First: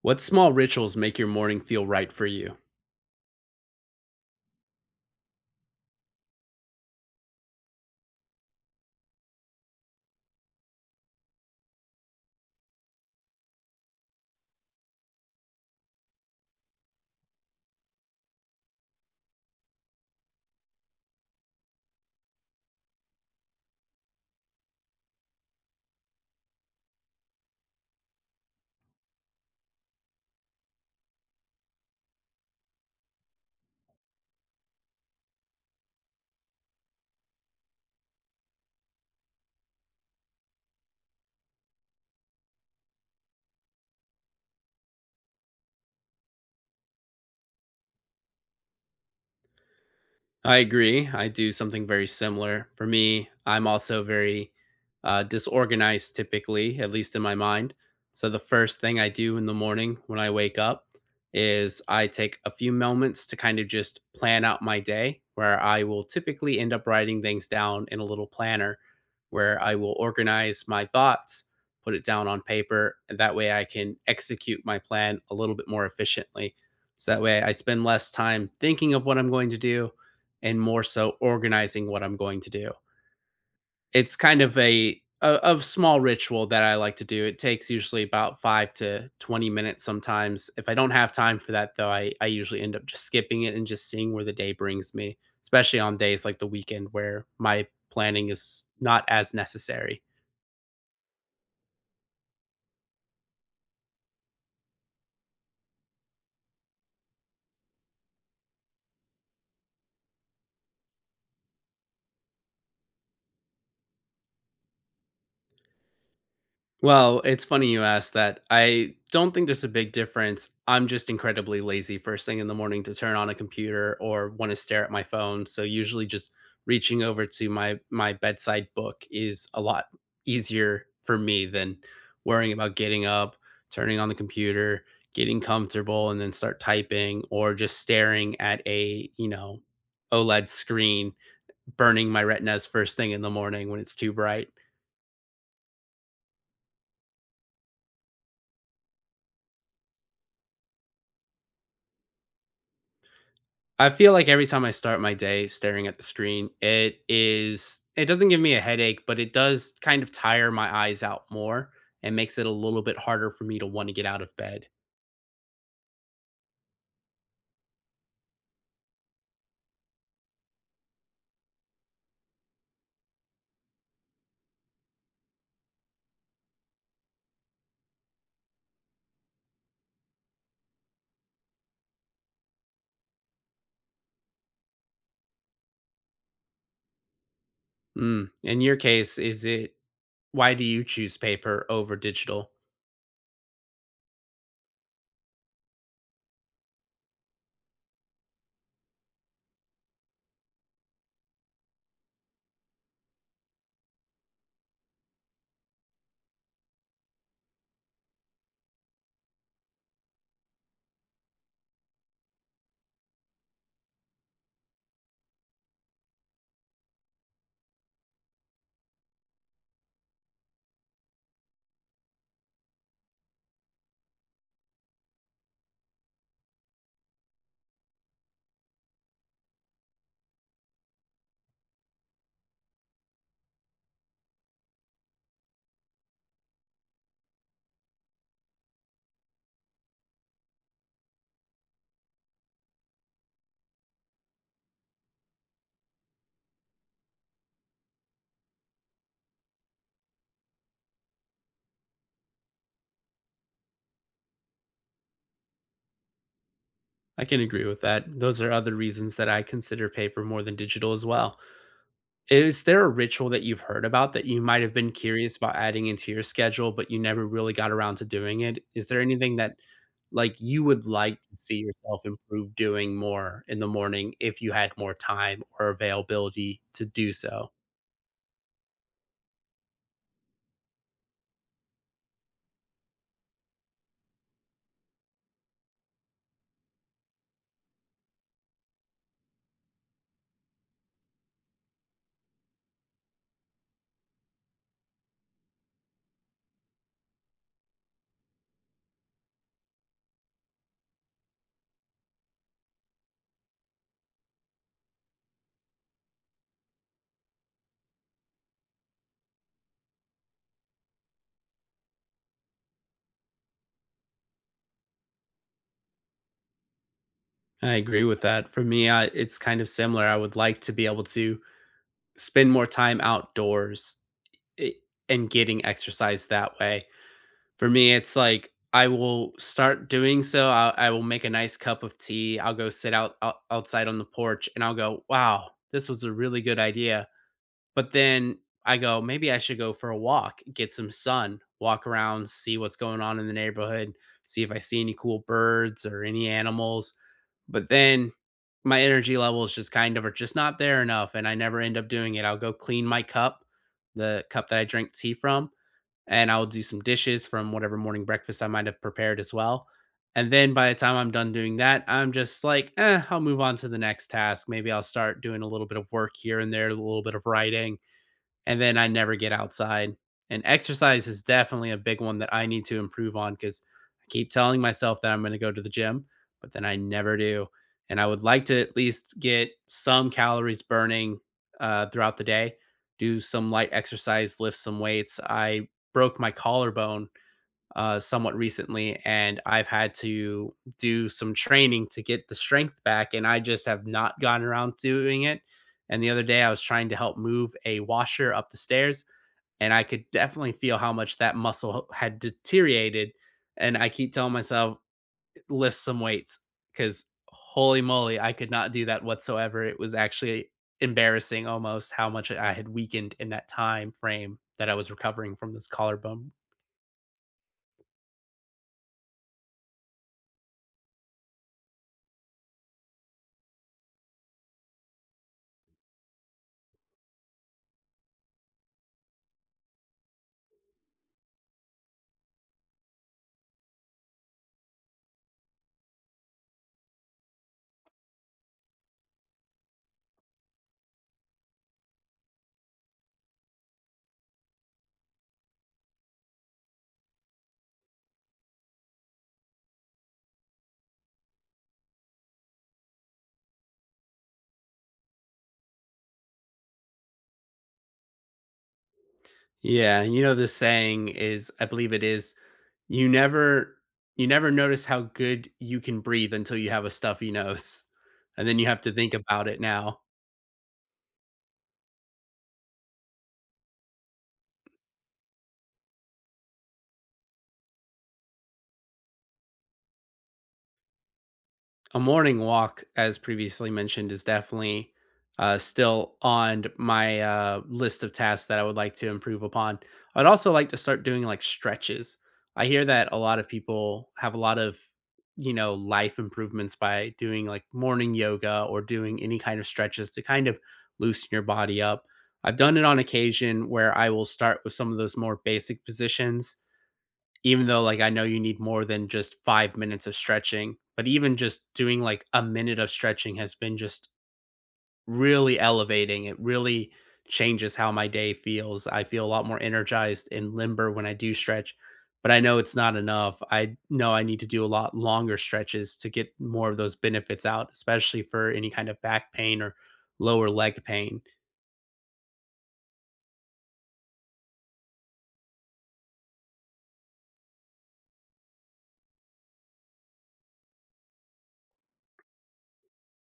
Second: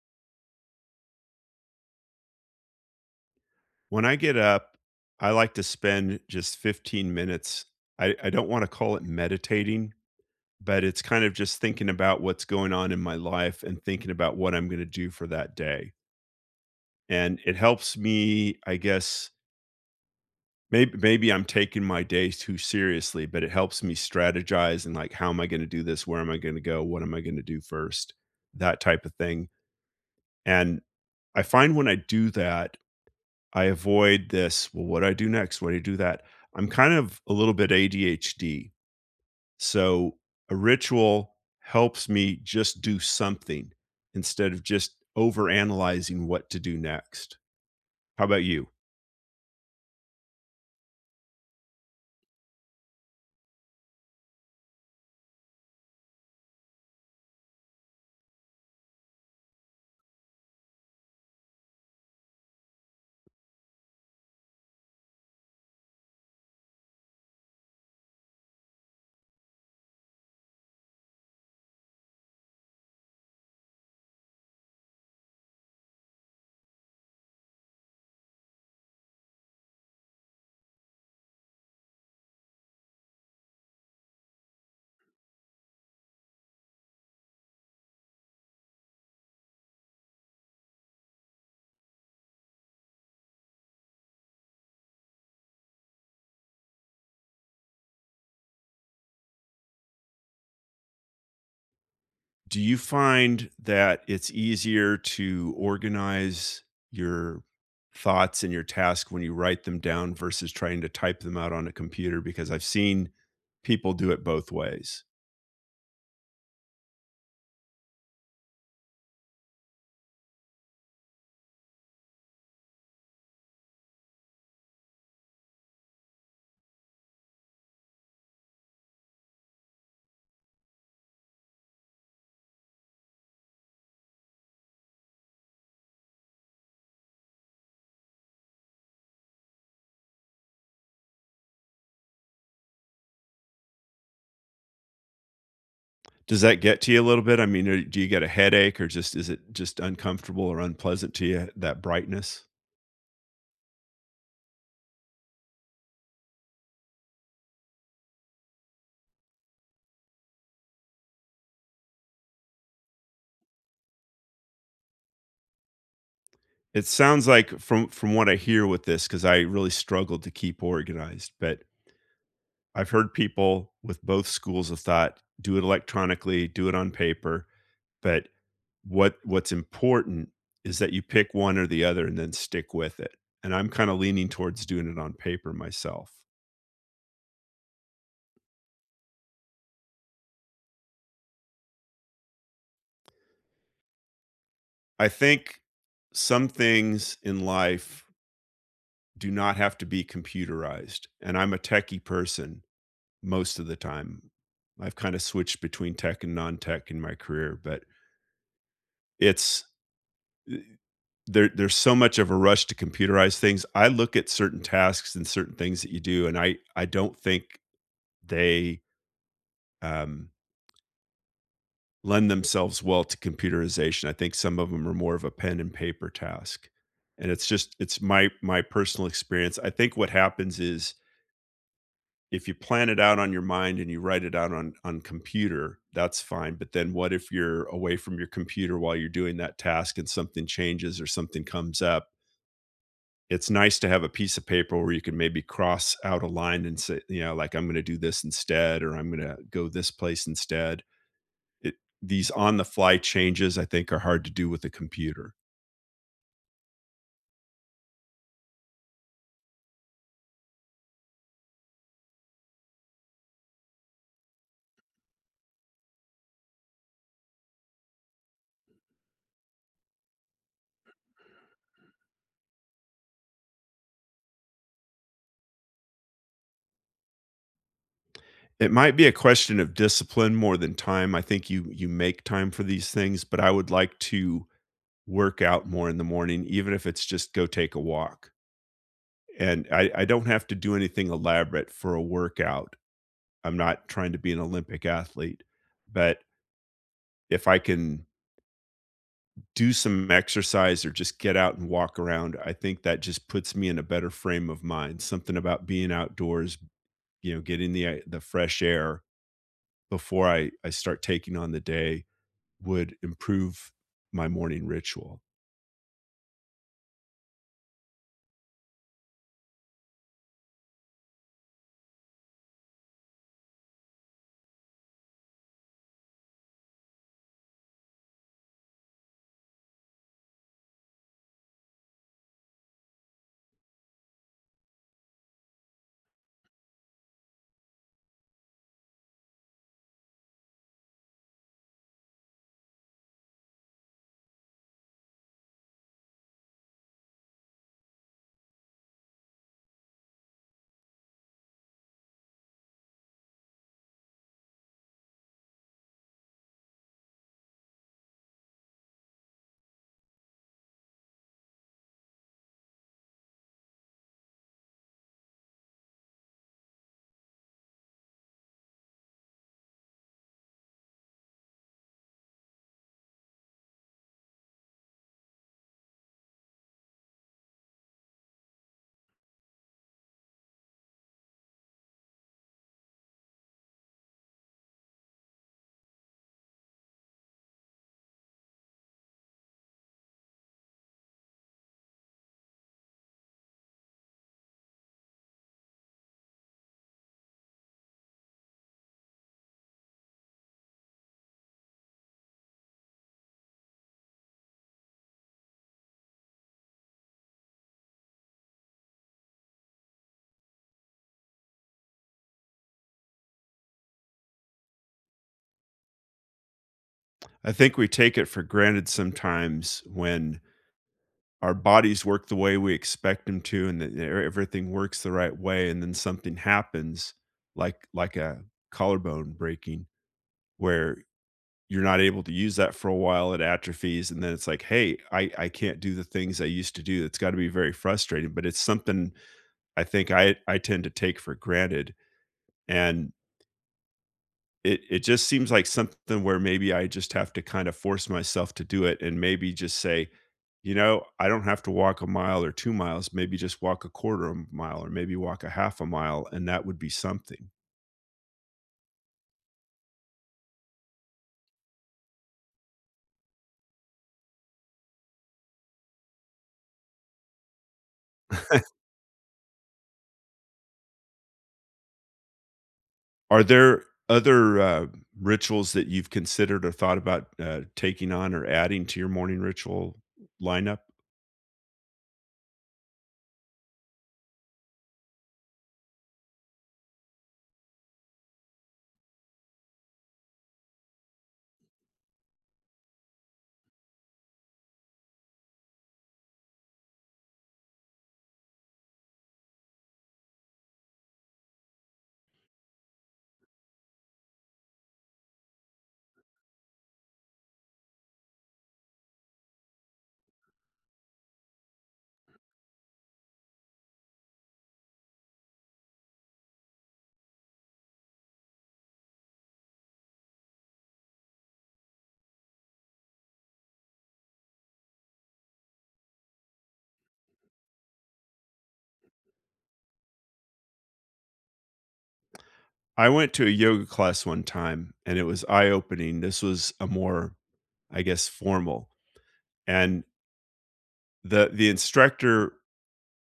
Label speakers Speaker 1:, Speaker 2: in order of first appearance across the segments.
Speaker 1: What small rituals make your morning feel right for you?
Speaker 2: When I get up, I like to spend just 15 minutes. I don't want to call it meditating, but it's kind of just thinking about what's going on in my life and thinking about what I'm going to do for that day. And it helps me, I guess, maybe I'm taking my day too seriously, but it helps me strategize and like how am I going to do this? Where am I going to go? What am I going to do first? That type of thing. And I find when I do that, I avoid this, "Well, what do I do next? What do I do that?" I'm kind of a little bit ADHD, so a ritual helps me just do something instead of just overanalyzing what to do next. How about you?
Speaker 1: I agree. I do something very similar. For me, I'm also very disorganized typically, at least in my mind. So the first thing I do in the morning when I wake up is I take a few moments to kind of just plan out my day, where I will typically end up writing things down in a little planner where I will organize my thoughts, put it down on paper, and that way I can execute my plan a little bit more efficiently. So that way I spend less time thinking of what I'm going to do and more so organizing what I'm going to do. It's kind of a small ritual that I like to do. It takes usually about 5 to 20 minutes sometimes. If I don't have time for that, though, I usually end up just skipping it and just seeing where the day brings me, especially on days like the weekend where my planning is not as necessary.
Speaker 2: Do you find that it's easier to organize your thoughts and your task when you write them down versus trying to type them out on a computer? Because I've seen people do it both ways.
Speaker 1: Well, it's funny you asked that. I don't think there's a big difference. I'm just incredibly lazy first thing in the morning to turn on a computer or want to stare at my phone. So usually just reaching over to my bedside book is a lot easier for me than worrying about getting up, turning on the computer, getting comfortable and then start typing or just staring at a OLED screen, burning my retinas first thing in the morning when it's too bright.
Speaker 2: Does that get to you a little bit? I mean, or do you get a headache or just is it just uncomfortable or unpleasant to you, that brightness?
Speaker 1: I feel like every time I start my day staring at the screen, it doesn't give me a headache, but it does kind of tire my eyes out more and makes it a little bit harder for me to want to get out of bed.
Speaker 2: It sounds like from what I hear with this, because I really struggled to keep organized, but I've heard people with both schools of thought do it electronically, do it on paper, but what's important is that you pick one or the other and then stick with it. And I'm kind of leaning towards doing it on paper myself.
Speaker 1: Mm. In your case, is it why do you choose paper over digital?
Speaker 2: I think some things in life do not have to be computerized. And I'm a techie person most of the time. I've kind of switched between tech and non-tech in my career, but it's eh, there's so much of a rush to computerize things. I look at certain tasks and certain things that you do and I don't think they um lend themselves well to computerization. I think some of them are more of a pen and paper task. And it's just it's my personal experience. I think what happens is if you plan it out on your mind and you write it out on computer, that's fine. But then what if you're away from your computer while you're doing that task and something changes or something comes up? It's nice to have a piece of paper where you can maybe cross out a line and say, you know, like I'm going to do this instead or I'm going to go this place instead. It, these on the fly changes I think are hard to do with a computer.
Speaker 1: I can agree with that. Those are other reasons that I consider paper more than digital as well. Is there a ritual that you've heard about that you might have been curious about adding into your schedule, but you never really got around to doing it? Is there anything that like you would like to see yourself improve doing more in the morning if you had more time or availability to do so?
Speaker 2: It might be a question of discipline more than time. I think you make time for these things, but I would like to work out more in the morning, even if it's just go take a walk. And I don't have to do anything elaborate for a workout. I'm not trying to be an Olympic athlete, but if I can do some exercise or just get out and walk around. I think that just puts me in a better frame of mind. Something about being outdoors, you know, getting the fresh air before I start taking on the day would improve my morning ritual.
Speaker 1: I agree with that. For me, it's kind of similar. I would like to be able to spend more time outdoors i- and getting exercise that way. For me, it's like I will start doing so. I will make a nice cup of tea. I'll go sit out outside on the porch, and I'll go, "Wow, this was a really good idea." But then I go, maybe I should go for a walk, get some sun, walk around, see what's going on in the neighborhood, see if I see any cool birds or any animals. But then my energy levels just kind of are just not there enough, and I never end up doing it. I'll go clean my cup, the cup that I drink tea from, and I'll do some dishes from whatever morning breakfast I might have prepared as well. And then by the time I'm done doing that, I'm just like, eh, I'll move on to the next task. Maybe I'll start doing a little bit of work here and there, a little bit of writing, and then I never get outside. And exercise is definitely a big one that I need to improve on because I keep telling myself that I'm going to go to the gym, but then I never do. And I would like to at least get some calories burning throughout the day, do some light exercise, lift some weights. I broke my collarbone somewhat recently, and I've had to do some training to get the strength back, and I just have not gotten around doing it. And the other day, I was trying to help move a washer up the stairs, and I could definitely feel how much that muscle had deteriorated. And I keep telling myself, lift some weights, because holy moly, I could not do that whatsoever. It was actually embarrassing almost how much I had weakened in that time frame that I was recovering from this collarbone.
Speaker 2: I think we take it for granted sometimes when our bodies work the way we expect them to and that everything works the right way and then something happens like a collarbone breaking where you're not able to use that for a while it atrophies and then it's like hey I can't do the things I used to do. It's got to be very frustrating, but it's something I think I tend to take for granted. And it just seems like something where maybe I just have to kind of force myself to do it and maybe just say you know I don't have to walk a mile or 2 miles, maybe just walk a quarter of a mile or maybe walk a half a mile, and that would be something.
Speaker 1: Yeah, you know the saying is I believe it is you never you never notice how good you can breathe until you have a stuffy nose. And then you have to think about it now.
Speaker 2: Are there other rituals that you've considered or thought about taking on or adding to your morning ritual lineup?
Speaker 1: A morning walk, as previously mentioned, is definitely still on my list of tasks that I would like to improve upon. I'd also like to start doing like stretches. I hear that a lot of people have a lot of, you know, life improvements by doing like morning yoga or doing any kind of stretches to kind of loosen your body up. I've done it on occasion where I will start with some of those more basic positions even though, like, I know you need more than just 5 minutes of stretching, but even just doing, like, a minute of stretching has been just really elevating. It really changes how my day feels. I feel a lot more energized and limber when I do stretch, but I know it's not enough. I know I need to do a lot longer stretches to get more of those benefits out, especially for any kind of back pain or lower leg pain.
Speaker 2: I went to a yoga class one time and it was eye opening. This was a more, I guess, formal. And the instructor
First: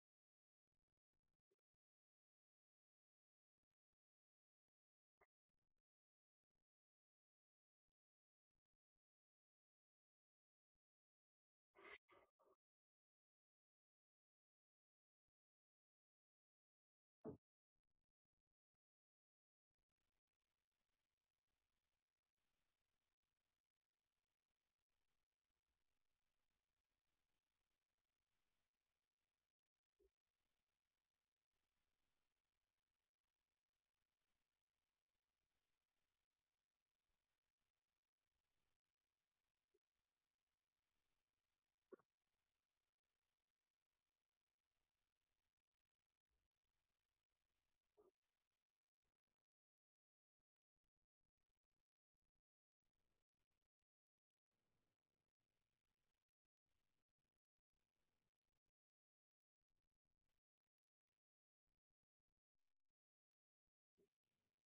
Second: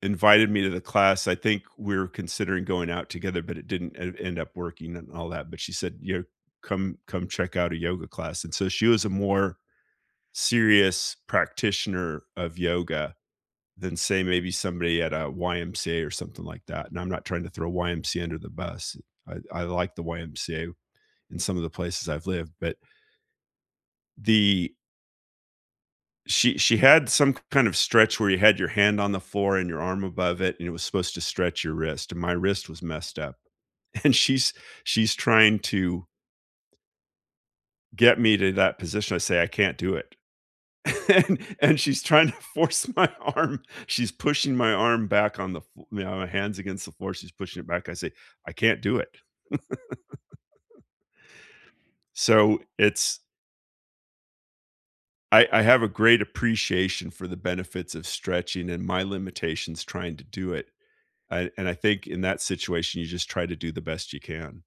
Speaker 2: invited me to the class. I think we were considering going out together, but it didn't end up working and all that. But she said, you know, come check out a yoga class. And so she was a more serious practitioner of yoga than say maybe somebody at a YMCA or something like that. And I'm not trying to throw YMCA under the bus. I like the YMCA in some of the places I've lived, but the she had some kind of stretch where you had your hand on the floor and your arm above it, and it was supposed to stretch your wrist. And my wrist was messed up, and she's trying to get me to that position. I say I can't do it. And she's trying to force my arm. She's pushing my arm back on the you know, my hands against the floor. She's pushing it back. I say, I can't do it. So it's I have a great appreciation for the benefits of stretching and my limitations trying to do it. And I think in that situation, you just try to do the best you can.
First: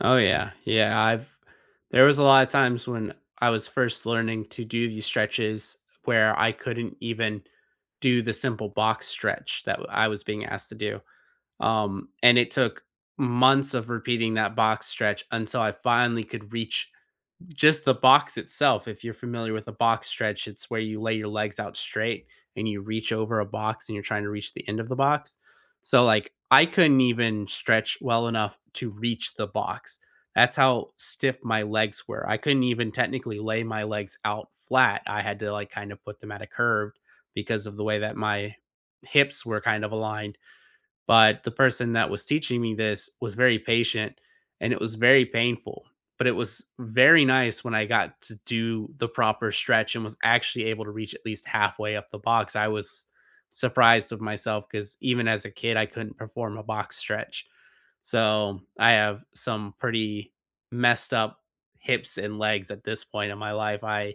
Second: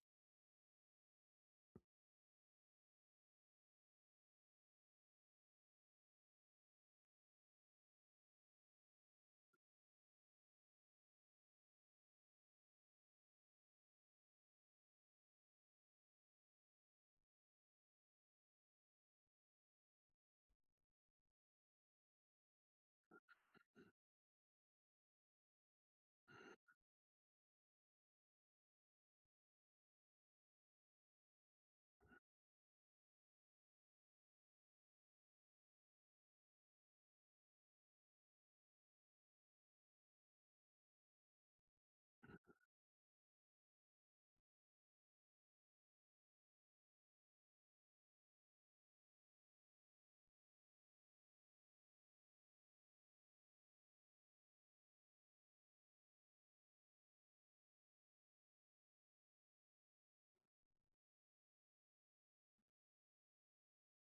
Speaker 1: Oh yeah. Yeah, I've there was a lot of times when I was first learning to do these stretches where I couldn't even do the simple box stretch that I was being asked to do. And it took months of repeating that box stretch until I finally could reach just the box itself. If you're familiar with a box stretch, it's where you lay your legs out straight and you reach over a box and you're trying to reach the end of the box. So like I couldn't even stretch well enough to reach the box. That's how stiff my legs were. I couldn't even technically lay my legs out flat. I had to like kind of put them at a curve because of the way that my hips were kind of aligned. But the person that was teaching me this was very patient, and it was very painful. But it was very nice when I got to do the proper stretch and was actually able to reach at least halfway up the box. I was surprised with myself because even as a kid, I couldn't perform a box stretch. So I have some pretty messed up hips and legs at this point in my life. I,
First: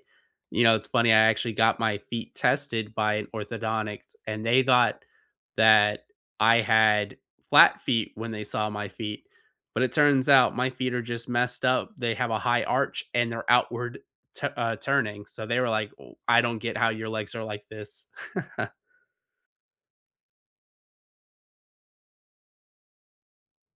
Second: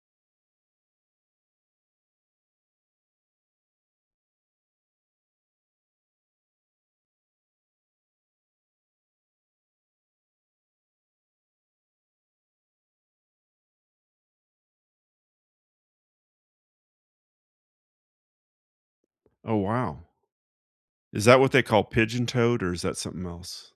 Speaker 1: you know, it's funny. I actually got my feet tested by an orthodontist, and they thought that I had flat feet when they saw my feet, but it turns out my feet are just messed up. They have a high arch and they're outward tu turning. So they were like, "Oh, I don't get how your legs are like this."
Speaker 2: Oh wow. Is that what they call pigeon toed, or is that something else?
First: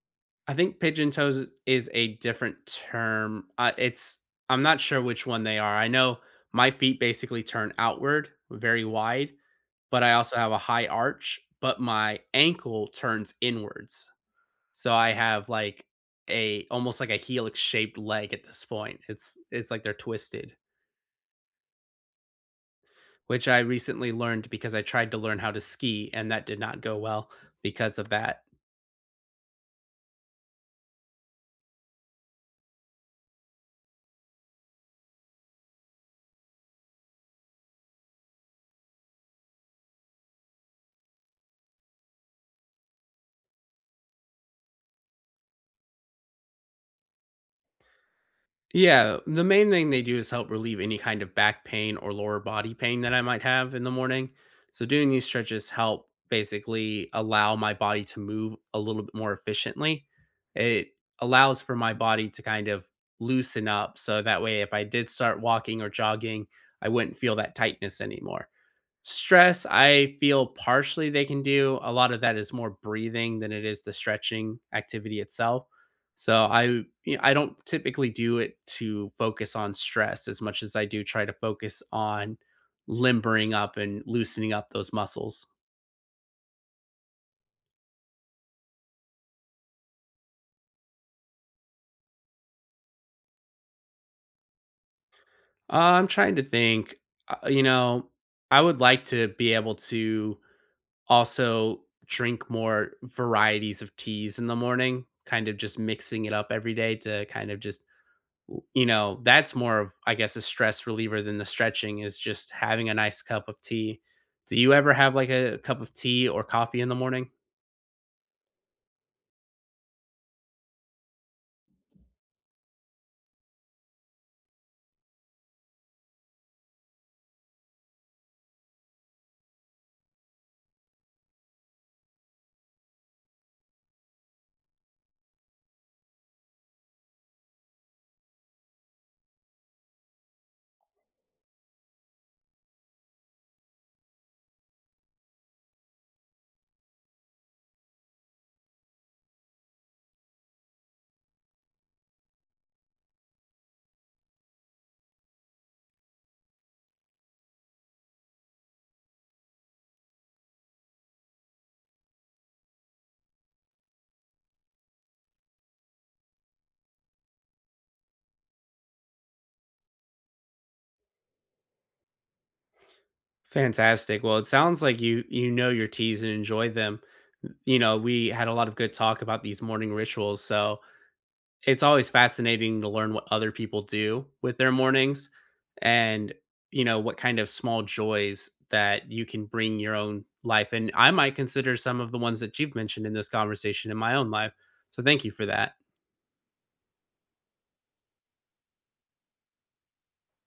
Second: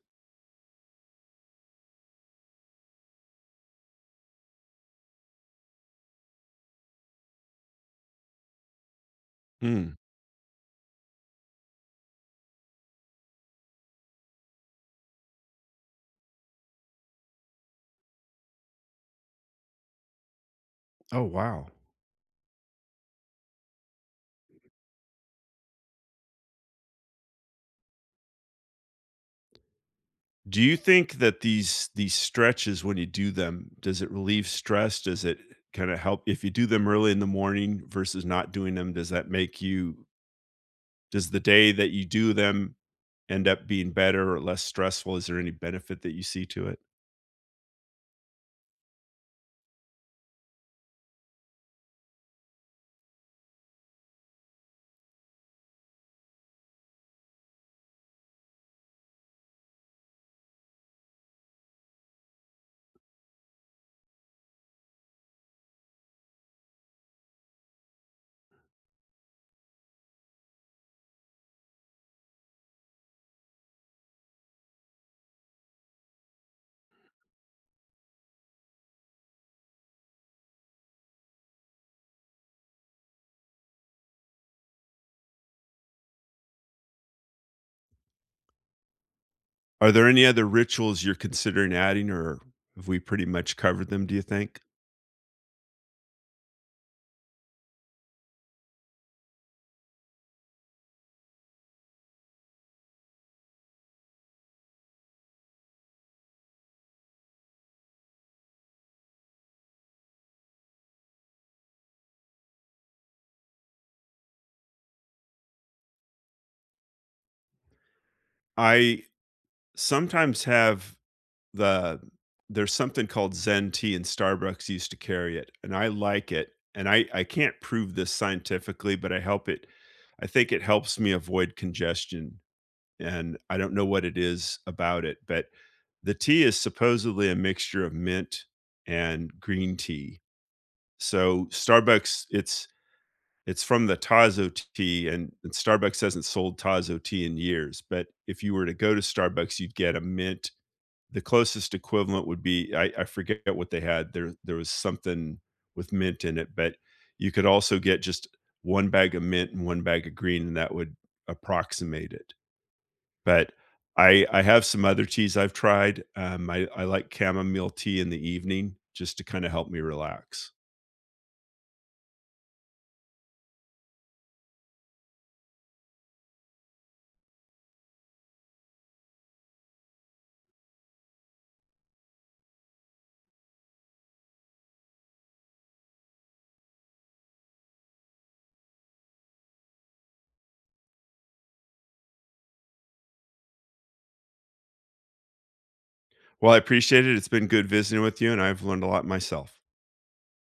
Speaker 1: I think pigeon toes is a different term. I'm not sure which one they are. I know my feet basically turn outward very wide,
Speaker 2: Mm.
Speaker 1: but I also have a high arch, but my ankle turns inwards. So I have like a almost like a helix shaped leg at this point. It's like they're twisted,
Speaker 2: Oh, wow.
Speaker 1: which I recently learned because I tried to learn how to ski and that did not go well because of that.
Speaker 2: Do you think that these stretches, when you do them, does it relieve stress? Does it kind of help if you do them early in the morning versus not doing them? Does that make you? Does the day that you do them end up being better or less stressful? Is there any benefit that you see to it?
Speaker 1: Yeah, the main thing they do is help relieve any kind of back pain or lower body pain that I might have in the morning. So doing these stretches help basically allow my body to move a little bit more efficiently. It allows for my body to kind of loosen up so that way if I did start walking or jogging, I wouldn't feel that tightness anymore. Stress, I feel partially they can do. A lot of that is more breathing than it is the stretching activity itself. So I you know, I don't typically do it to focus on stress as much as I do try to focus on limbering up and loosening up those muscles.
Speaker 2: Are there any other rituals you're considering adding, or have we pretty much covered them? Do you think?
Speaker 1: I'm trying to think, uh, you know, I would like to be able to also drink more varieties of teas in the morning, kind of just mixing it up every day to kind of just. That's more of, I guess, a stress reliever than the stretching is just having a nice cup of tea. Do you ever have like a cup of tea or coffee in the morning?
Speaker 2: I sometimes have the there's something called Zen tea, and Starbucks used to carry it, and I like it, and I can't prove this scientifically, but I help it I think it helps me avoid congestion, and I don't know what it is about it, but the tea is supposedly a mixture of mint and green tea. So Starbucks, it's from the Tazo tea, and Starbucks hasn't sold Tazo tea in years, but if you were to go to Starbucks, you'd get a mint. The closest equivalent would be I forget what they had. There was something with mint in it, but you could also get just 1 bag of mint and 1 bag of green, and that would approximate it. But I have some other teas I've tried. I like chamomile tea in the evening just to kinda help me relax.
Speaker 1: Fantastic. Well, it sounds like you know your teas and enjoy them. You know, we had a lot of good talk about these morning rituals, so it's always fascinating to learn what other people do with their mornings and what kind of small joys that you can bring your own life. And I might consider some of the ones that you've mentioned in this conversation in my own life, so thank you for that.
Speaker 2: Well, I appreciate it. It's been good visiting with you, and I've learned a lot myself.